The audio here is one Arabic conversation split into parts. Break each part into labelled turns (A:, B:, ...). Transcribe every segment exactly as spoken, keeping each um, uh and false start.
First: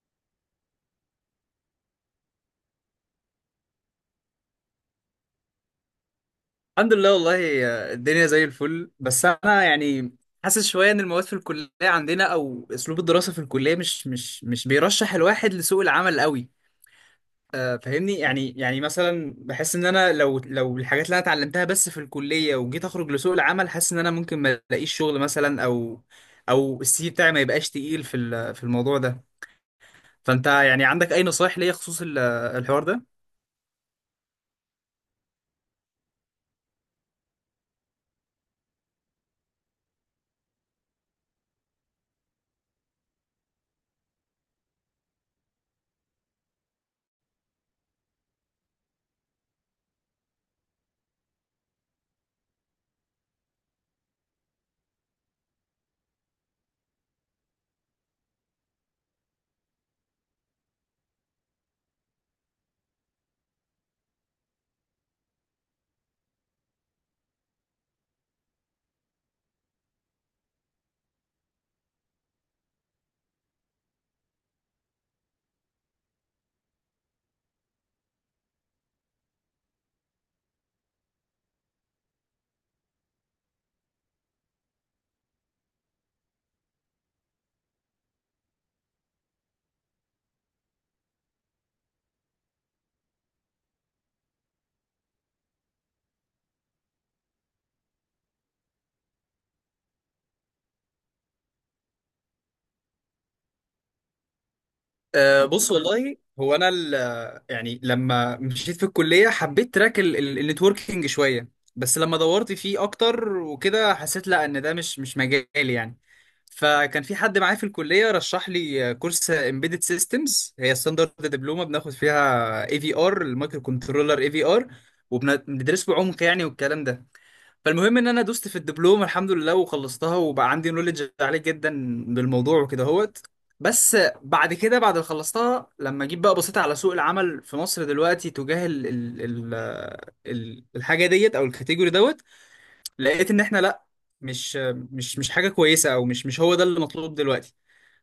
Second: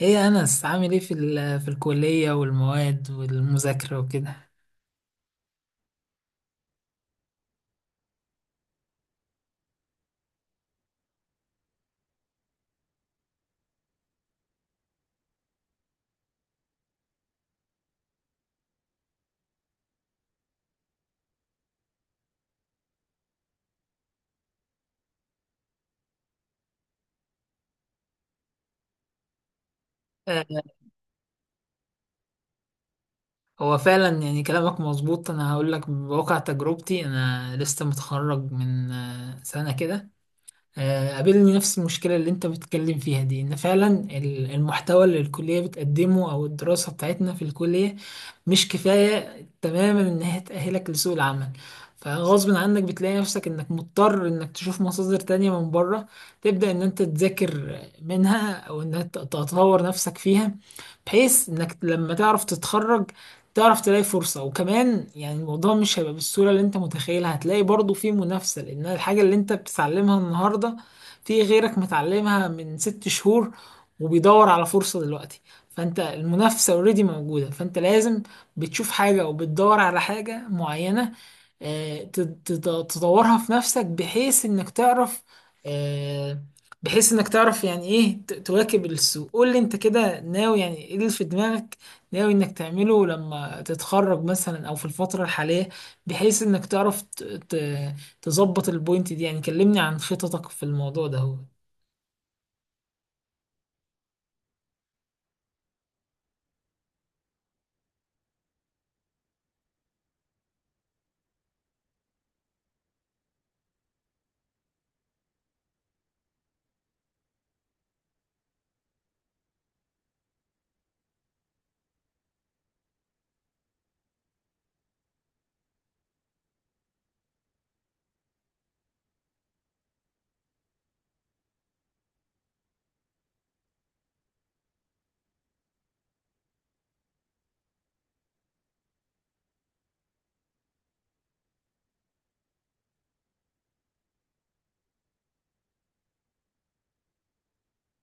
A: ايه يا انس، عامل ايه في ال- في الكليه والمواد والمذاكره وكده؟
B: الحمد لله والله. الدنيا زي الفل، بس انا يعني حاسس شويه ان المواد في الكليه عندنا او اسلوب الدراسه في الكليه مش مش مش بيرشح الواحد لسوق العمل قوي. آه، فاهمني يعني. يعني مثلا بحس ان انا لو لو الحاجات اللي انا اتعلمتها بس في الكليه وجيت اخرج لسوق العمل، حاسس ان انا ممكن ما الاقيش شغل مثلا، او او السي في بتاعي ما يبقاش تقيل في ال- في الموضوع ده. فانت
A: آه،
B: يعني عندك اي نصايح ليا خصوص ال- الحوار ده؟
A: هو فعلا يعني كلامك مظبوط. انا هقول لك بواقع تجربتي. انا لسه متخرج من آه، سنه كده. آه، قابلني نفس المشكلة اللي انت بتتكلم فيها دي، ان فعلا ال- المحتوى اللي الكلية بتقدمه او الدراسة بتاعتنا في الكلية مش كفاية تماما ان هي تأهلك لسوق العمل. فغصب عنك بتلاقي نفسك انك مضطر انك تشوف مصادر تانية من بره، تبدأ ان انت تذاكر منها او انك تطور نفسك فيها، بحيث انك لما تعرف تتخرج تعرف تلاقي فرصة. وكمان يعني الموضوع مش هيبقى بالسهولة اللي انت متخيلها، هتلاقي برضو في منافسة، لان الحاجة اللي انت بتتعلمها النهاردة في غيرك متعلمها من ست شهور وبيدور على فرصة دلوقتي. فانت المنافسة اوريدي موجودة، فانت لازم بتشوف حاجة او بتدور على حاجة معينة، آه، تد- تد- تدورها في نفسك بحيث انك تعرف، آه، بحيث انك تعرف يعني ايه ت- تواكب السوق. قول لي انت كده ناوي يعني ايه اللي في دماغك، ناوي انك تعمله لما تتخرج مثلا او في الفترة الحالية، بحيث انك تعرف ت- ت- تظبط البوينت دي. يعني كلمني عن خططك في الموضوع ده هو.
B: أه، بص والله هو انا ال- يعني لما مشيت في الكليه حبيت تراك ال- ال- النتوركينج شويه، بس لما دورت فيه اكتر وكده حسيت لا، ان ده مش مش مجالي يعني. فكان في حد معايا في الكليه رشح لي كورس امبيدد سيستمز، هي ستاندرد دبلومه بناخد فيها اي في ار المايكرو كنترولر اي في ار، وبندرسه بعمق يعني والكلام ده. فالمهم ان انا دوست في الدبلوم الحمد لله وخلصتها، وبقى عندي نولج عالي جدا بالموضوع وكده هوت. بس بعد كده، بعد ما خلصتها لما جيت بقى بصيت على سوق العمل في مصر دلوقتي تجاه ال ال ال ال الحاجه ديت او الكاتيجوري دوت، لقيت ان احنا لا، مش مش مش حاجه كويسه، او مش مش هو ده اللي مطلوب دلوقتي.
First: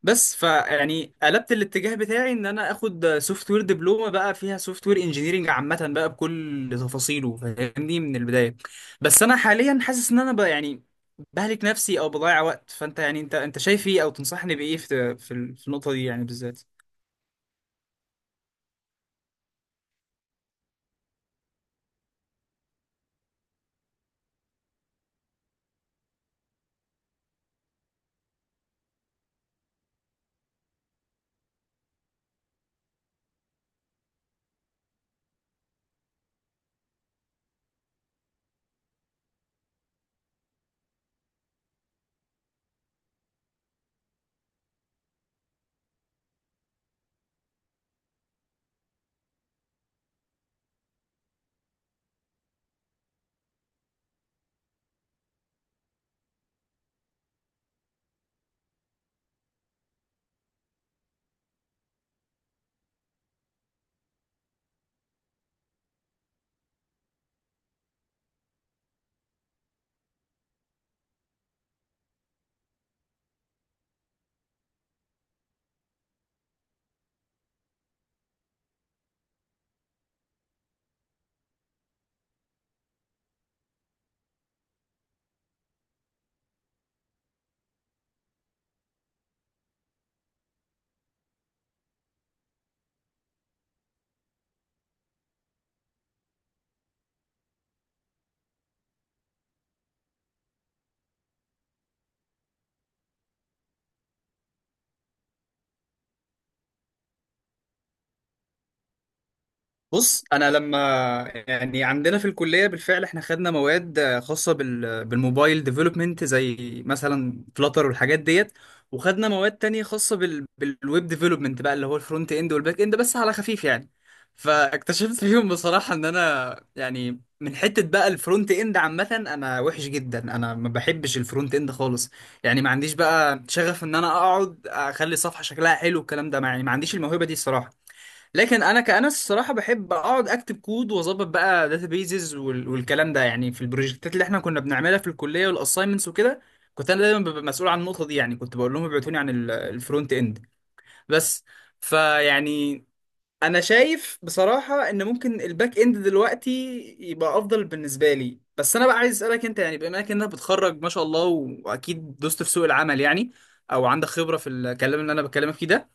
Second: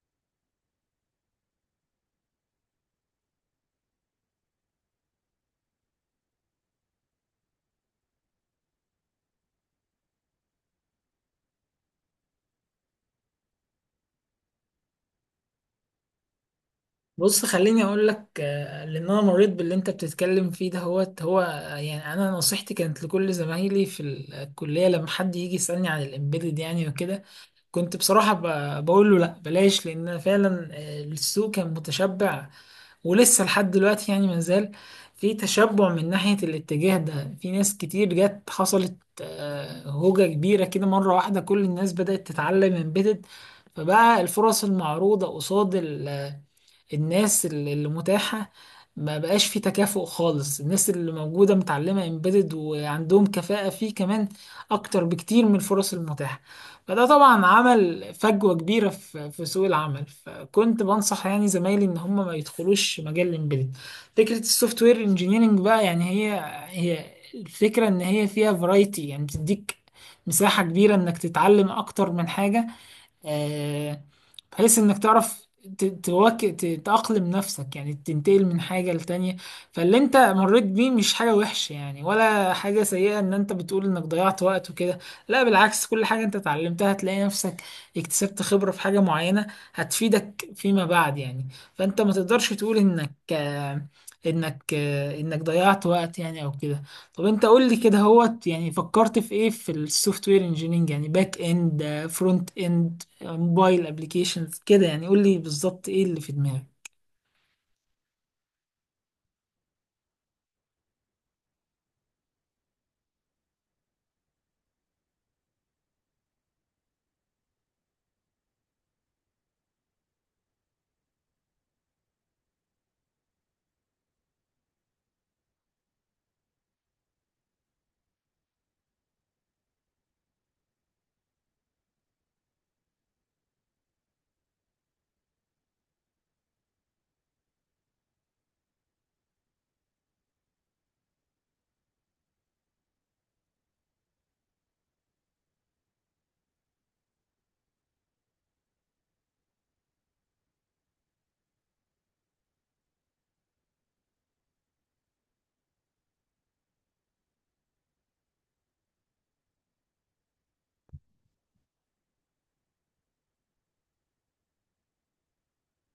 B: بس فيعني قلبت الاتجاه بتاعي ان انا اخد سوفت وير دبلومه بقى، فيها سوفت وير انجينيرنج عامه بقى بكل تفاصيله فاهمني من البدايه. بس انا حاليا حاسس ان انا بقى يعني بهلك نفسي او بضيع وقت. فانت يعني انت انت شايف ايه، او تنصحني بايه في في في النقطه دي يعني بالذات؟
A: بص خليني اقول لك، آه، لان انا مريت باللي انت بتتكلم فيه ده. هو هو آه، يعني انا نصيحتي كانت لكل زمايلي في الكلية، لما حد يجي يسألني عن الامبيدد يعني وكده، كنت بصراحة ب- بقول له لا، بلاش، لان فعلا آه، السوق كان متشبع، ولسه لحد دلوقتي يعني مازال في تشبع من ناحية الاتجاه ده. في ناس كتير جت حصلت آه، هوجة كبيرة كده مرة واحدة، كل الناس بدأت تتعلم امبيدد. فبقى الفرص المعروضة قصاد ال الناس اللي اللي متاحة، ما بقاش في تكافؤ خالص. الناس اللي موجودة متعلمة امبيدد وعندهم كفاءة فيه كمان أكتر بكتير من الفرص المتاحة. فده طبعا عمل فجوة كبيرة في في سوق العمل، فكنت بنصح يعني زمايلي إن هم ما يدخلوش مجال الامبيدد. فكرة السوفت وير انجينيرنج بقى، يعني هي هي الفكرة، إن هي فيها فرايتي، يعني بتديك مساحة كبيرة إنك تتعلم أكتر من حاجة، آه، بحيث انك تعرف ت- تواك- ت- تأقلم نفسك، يعني تنتقل من حاجة لتانية. فاللي انت مريت بيه مش حاجة وحشة يعني، ولا حاجة سيئة ان انت بتقول انك ضيعت وقت وكده. لا بالعكس، كل حاجة انت اتعلمتها هتلاقي نفسك اكتسبت خبرة في حاجة معينة هتفيدك فيما بعد يعني. فانت ما تقدرش تقول انك آه، انك آه، انك ضيعت وقت يعني او كده. طب انت قول لي كده هوت، يعني فكرت في ايه في السوفت وير انجينيرنج؟ يعني باك اند، فرونت اند، موبايل ابلكيشنز كده، يعني قول لي بالظبط ايه اللي في دماغك.
B: بص، انا لما يعني عندنا في الكليه بالفعل احنا خدنا مواد خاصه بال بالموبايل ديفلوبمنت، زي مثلا فلاتر والحاجات ديت، وخدنا مواد تانية خاصه بال بالويب ديفلوبمنت بقى، اللي هو الفرونت اند والباك اند بس على خفيف يعني. فاكتشفت فيهم بصراحه ان انا يعني من حته بقى الفرونت اند عامه، انا وحش جدا، انا ما بحبش الفرونت اند خالص يعني. ما عنديش بقى شغف ان انا اقعد اخلي الصفحه شكلها حلو الكلام ده يعني، ما عنديش الموهبه دي الصراحه. لكن انا كأنس الصراحه بحب اقعد اكتب كود واظبط بقى داتابيزز والكلام ده يعني. في البروجكتات اللي احنا كنا بنعملها في الكليه والاساينمنتس وكده، كنت انا دايما ببقى مسؤول عن النقطه دي يعني. كنت بقول لهم ابعتوني عن ال- الفرونت اند بس. فيعني انا شايف بصراحه ان ممكن الباك اند دلوقتي يبقى افضل بالنسبه لي. بس انا بقى عايز اسالك انت، يعني بما انك انت بتخرج ما شاء الله واكيد دوست في سوق العمل يعني، او عندك خبره في الكلام اللي انا بكلمك فيه ده.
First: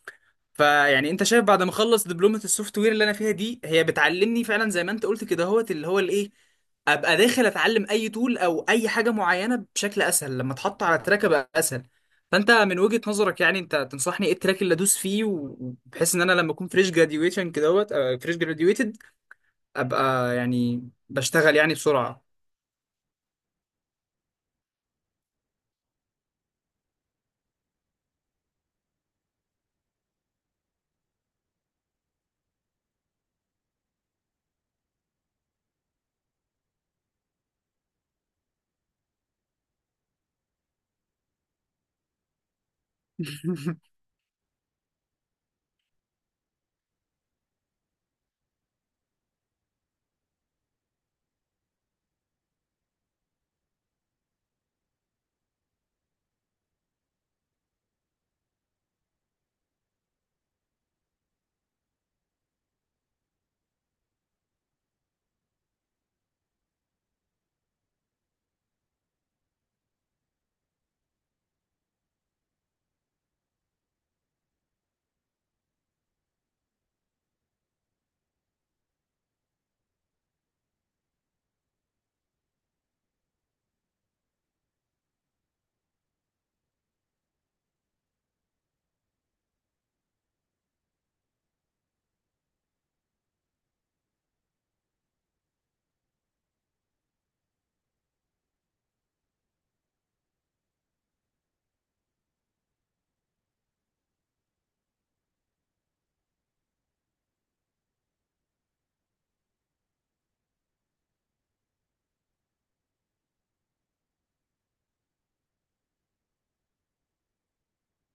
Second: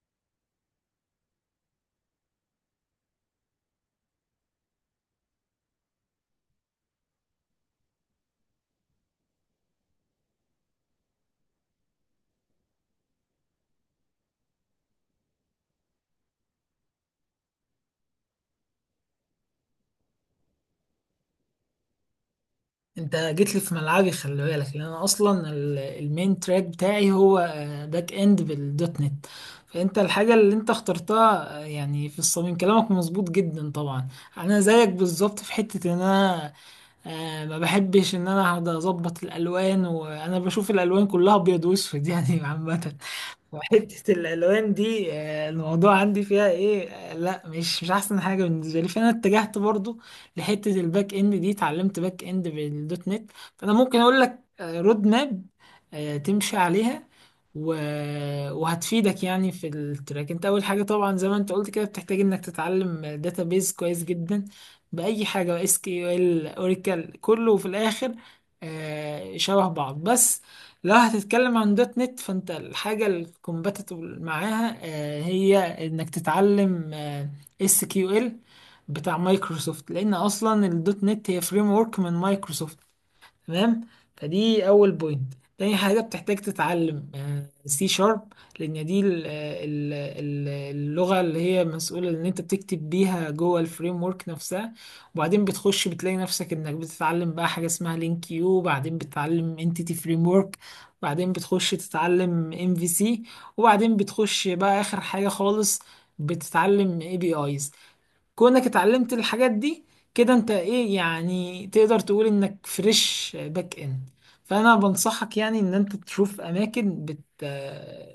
B: فيعني انت شايف بعد ما اخلص دبلومه السوفت وير اللي انا فيها دي، هي بتعلمني فعلا زي ما انت قلت كده هوت، اللي هو الايه، ابقى داخل اتعلم اي تول او اي حاجه معينه بشكل اسهل لما اتحط على التراك ابقى اسهل؟ فانت من وجهه نظرك يعني انت تنصحني ايه التراك اللي ادوس فيه، و- وبحيث ان انا لما اكون فريش جراديويشن كده هوت، فريش جراديويتد، ابقى يعني بشتغل يعني بسرعه.
A: انت جيت لي في ملعبي، خلي بالك، لان انا اصلا ال- المين تراك بتاعي هو آه، باك اند بالدوت نت. فانت الحاجه اللي انت اخترتها آه، يعني في الصميم، كلامك مظبوط جدا طبعا. انا زيك بالظبط في حته ان انا آه، ما بحبش ان انا اقعد اظبط الالوان، وانا بشوف الالوان كلها ابيض واسود يعني عامه. وحتة الألوان دي آه، الموضوع عندي فيها إيه، آه، لا، مش مش أحسن حاجة بالنسبة لي. فأنا اتجهت برضو لحتة الباك إند دي، اتعلمت باك إند بالدوت نت. فأنا ممكن أقول لك آه، رود ماب آه، تمشي عليها و... وهتفيدك يعني في التراك. انت اول حاجه طبعا، زي ما انت قلت كده، بتحتاج انك تتعلم داتابيز كويس جدا. باي حاجه، اس كيو ال، اوراكل، كله في الاخر آه، شبه بعض. بس لو هتتكلم عن دوت نت، فانت الحاجة الكومباتبل معاها آه، هي انك تتعلم اس كيو ال بتاع مايكروسوفت، لان اصلا الدوت نت هي فريم ورك من مايكروسوفت، تمام؟ فدي اول بوينت. تاني حاجه بتحتاج تتعلم سي شارب، لان دي ال- آه، ال- ال- اللغه اللي هي مسؤوله ان انت بتكتب بيها جوه الفريم ورك نفسها. وبعدين بتخش بتلاقي نفسك انك بتتعلم بقى حاجه اسمها لينك يو، وبعدين بتتعلم انتيتي فريم ورك، وبعدين بتخش تتعلم ام في سي، وبعدين بتخش بقى اخر حاجه خالص بتتعلم اي بي ايز. كونك اتعلمت الحاجات دي كده، انت ايه يعني، تقدر تقول انك فريش باك اند. فانا بنصحك يعني ان انت تشوف اماكن بت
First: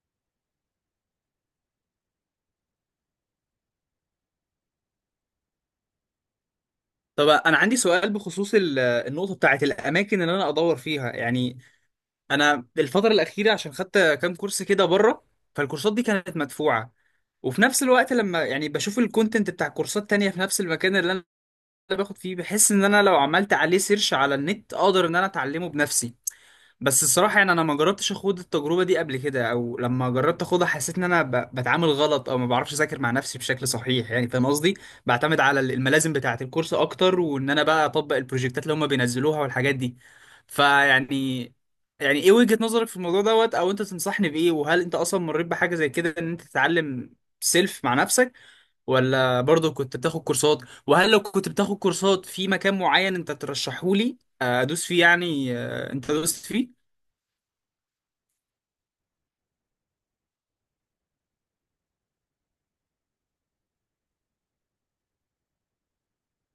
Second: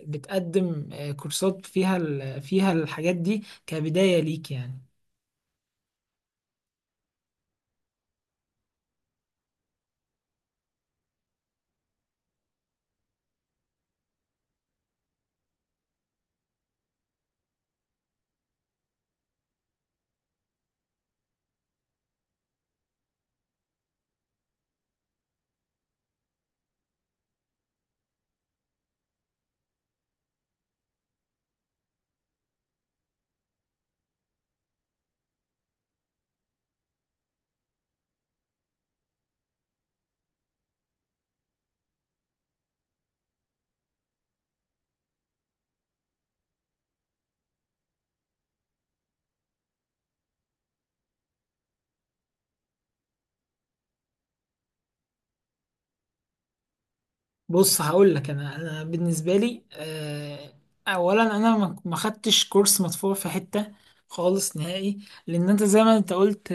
A: بتقدم آه، كورسات فيها ال- فيها الحاجات دي كبداية ليك يعني.
B: طب انا عندي سؤال بخصوص ال- النقطه بتاعت الاماكن اللي انا ادور فيها يعني. انا الفتره الاخيره عشان خدت كام كورس كده بره، فالكورسات دي كانت مدفوعه، وفي نفس الوقت لما يعني بشوف الكونتنت بتاع كورسات تانية في نفس المكان اللي انا باخد فيه، بحس ان انا لو عملت عليه سيرش على النت اقدر ان انا اتعلمه بنفسي. بس الصراحة يعني أنا ما جربتش أخوض التجربة دي قبل كده، أو لما جربت أخوضها حسيت إن أنا ب- بتعامل غلط أو ما بعرفش أذاكر مع نفسي بشكل صحيح يعني، فاهم قصدي؟ بعتمد على ال- الملازم بتاعة الكورس أكتر، وإن أنا بقى أطبق البروجكتات اللي هما بينزلوها والحاجات دي. فيعني يعني إيه وجهة نظرك في الموضوع دوت؟ أو أنت تنصحني بإيه؟ وهل أنت أصلا مريت بحاجة زي كده، إن أنت تتعلم سيلف مع نفسك، ولا برضه كنت بتاخد كورسات؟ وهل لو كنت بتاخد كورسات في مكان معين أنت ترشحهولي آه، أدوس فيه يعني آه، أنت دوست فيه؟
A: بص هقول لك انا انا بالنسبة لي آه، اولا، انا ما ما خدتش كورس مدفوع في حتة خالص نهائي. لان انت زي ما انت قلت،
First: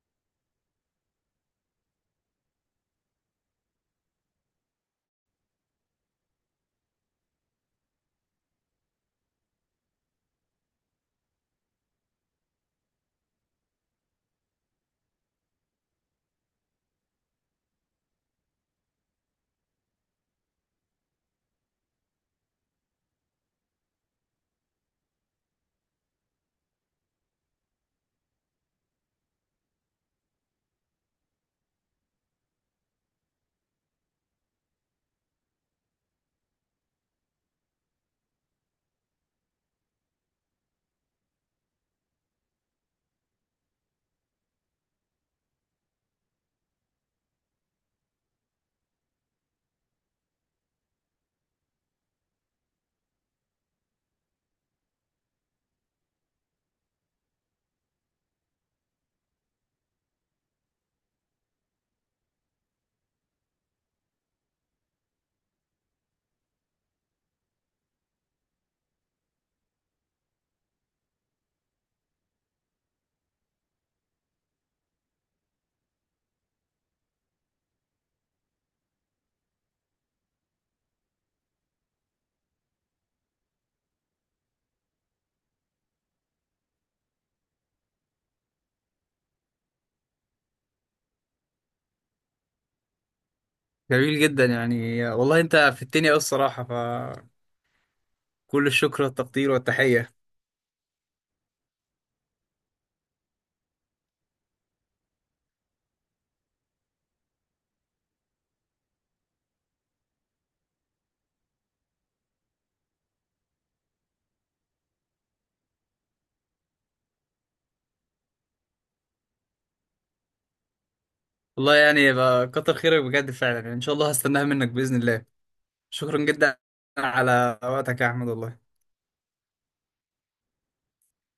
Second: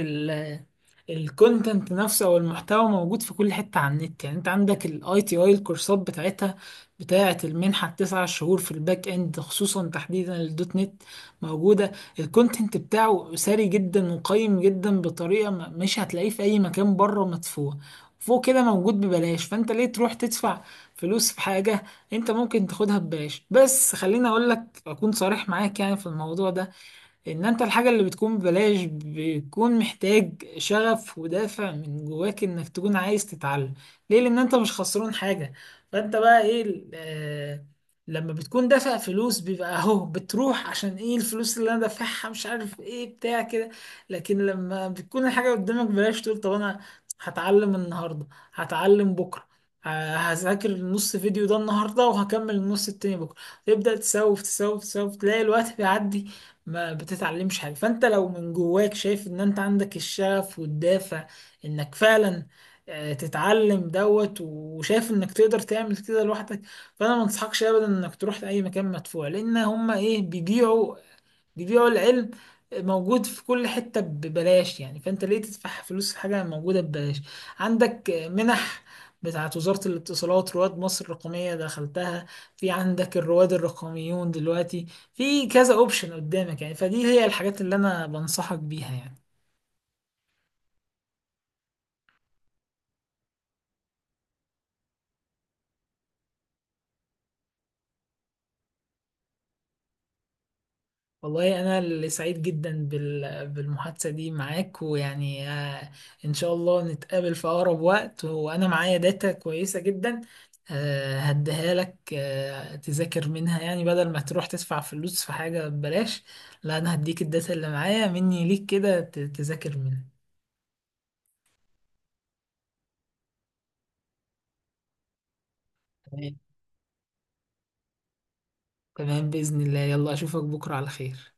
A: الكونتنت نفسه او المحتوى موجود في كل حته على النت. يعني انت عندك الاي تي اي، الكورسات بتاعتها، بتاعه المنحه التسع شهور في الباك اند خصوصا، تحديدا الدوت نت موجوده، الكونتنت بتاعه ساري جدا وقيم جدا بطريقه ما- مش هتلاقيه في اي مكان بره مدفوع، فوق كده موجود ببلاش. فانت ليه تروح تدفع فلوس في حاجه انت ممكن تاخدها ببلاش؟ بس خليني اقول لك، اكون صريح معاك يعني في الموضوع ده، ان انت الحاجة اللي بتكون ببلاش بيكون محتاج شغف ودافع من جواك انك تكون عايز تتعلم. ليه؟ لان انت مش خسران حاجة. فانت بقى ايه ال- آه، لما بتكون دافع فلوس بيبقى اهو، بتروح عشان ايه الفلوس اللي انا دافعها، مش عارف ايه بتاع كده. لكن لما بتكون الحاجة قدامك ببلاش تقول طب انا هتعلم النهاردة، هتعلم بكرة، ه- هذاكر النص فيديو ده النهارده وهكمل النص التاني بكره، تبدأ تسوف تسوف تسوف تلاقي الوقت بيعدي ما بتتعلمش حاجة. فانت لو من جواك شايف ان انت عندك الشغف والدافع انك فعلا آه، تتعلم دوت وشايف انك تقدر تعمل كده لوحدك، فانا ما انصحكش ابدا انك تروح لاي مكان مدفوع. لان هما ايه، بيبيعوا بيبيعوا العلم موجود في كل حتة ببلاش يعني. فانت ليه تدفع فلوس في حاجة موجودة ببلاش؟ عندك منح بتاعة وزارة الاتصالات، رواد مصر الرقمية، دخلتها. في عندك الرواد الرقميون دلوقتي. في كذا اوبشن قدامك يعني، فدي هي الحاجات اللي انا بنصحك بيها يعني.
B: جميل جدا يعني والله، انت في الدنيا أوي الصراحة، فكل الشكر والتقدير والتحية.
A: والله أنا اللي سعيد جدا بال- بالمحادثة دي معاك، ويعني آه، إن شاء الله نتقابل في أقرب وقت. وأنا معايا داتا كويسة جدا آه، هديها لك آه، تذاكر منها، يعني بدل ما تروح تدفع فلوس في حاجة ببلاش، لا، أنا هديك الداتا اللي معايا مني ليك كده ت- تذاكر منها.
B: والله يعني يبقى كتر خيرك بجد فعلا يعني، ان شاء الله هستناها منك بإذن الله. شكرا
A: تمام.
B: جدا على وقتك يا احمد والله.
A: تمام، بإذن الله، يلا أشوفك بكرة على خير.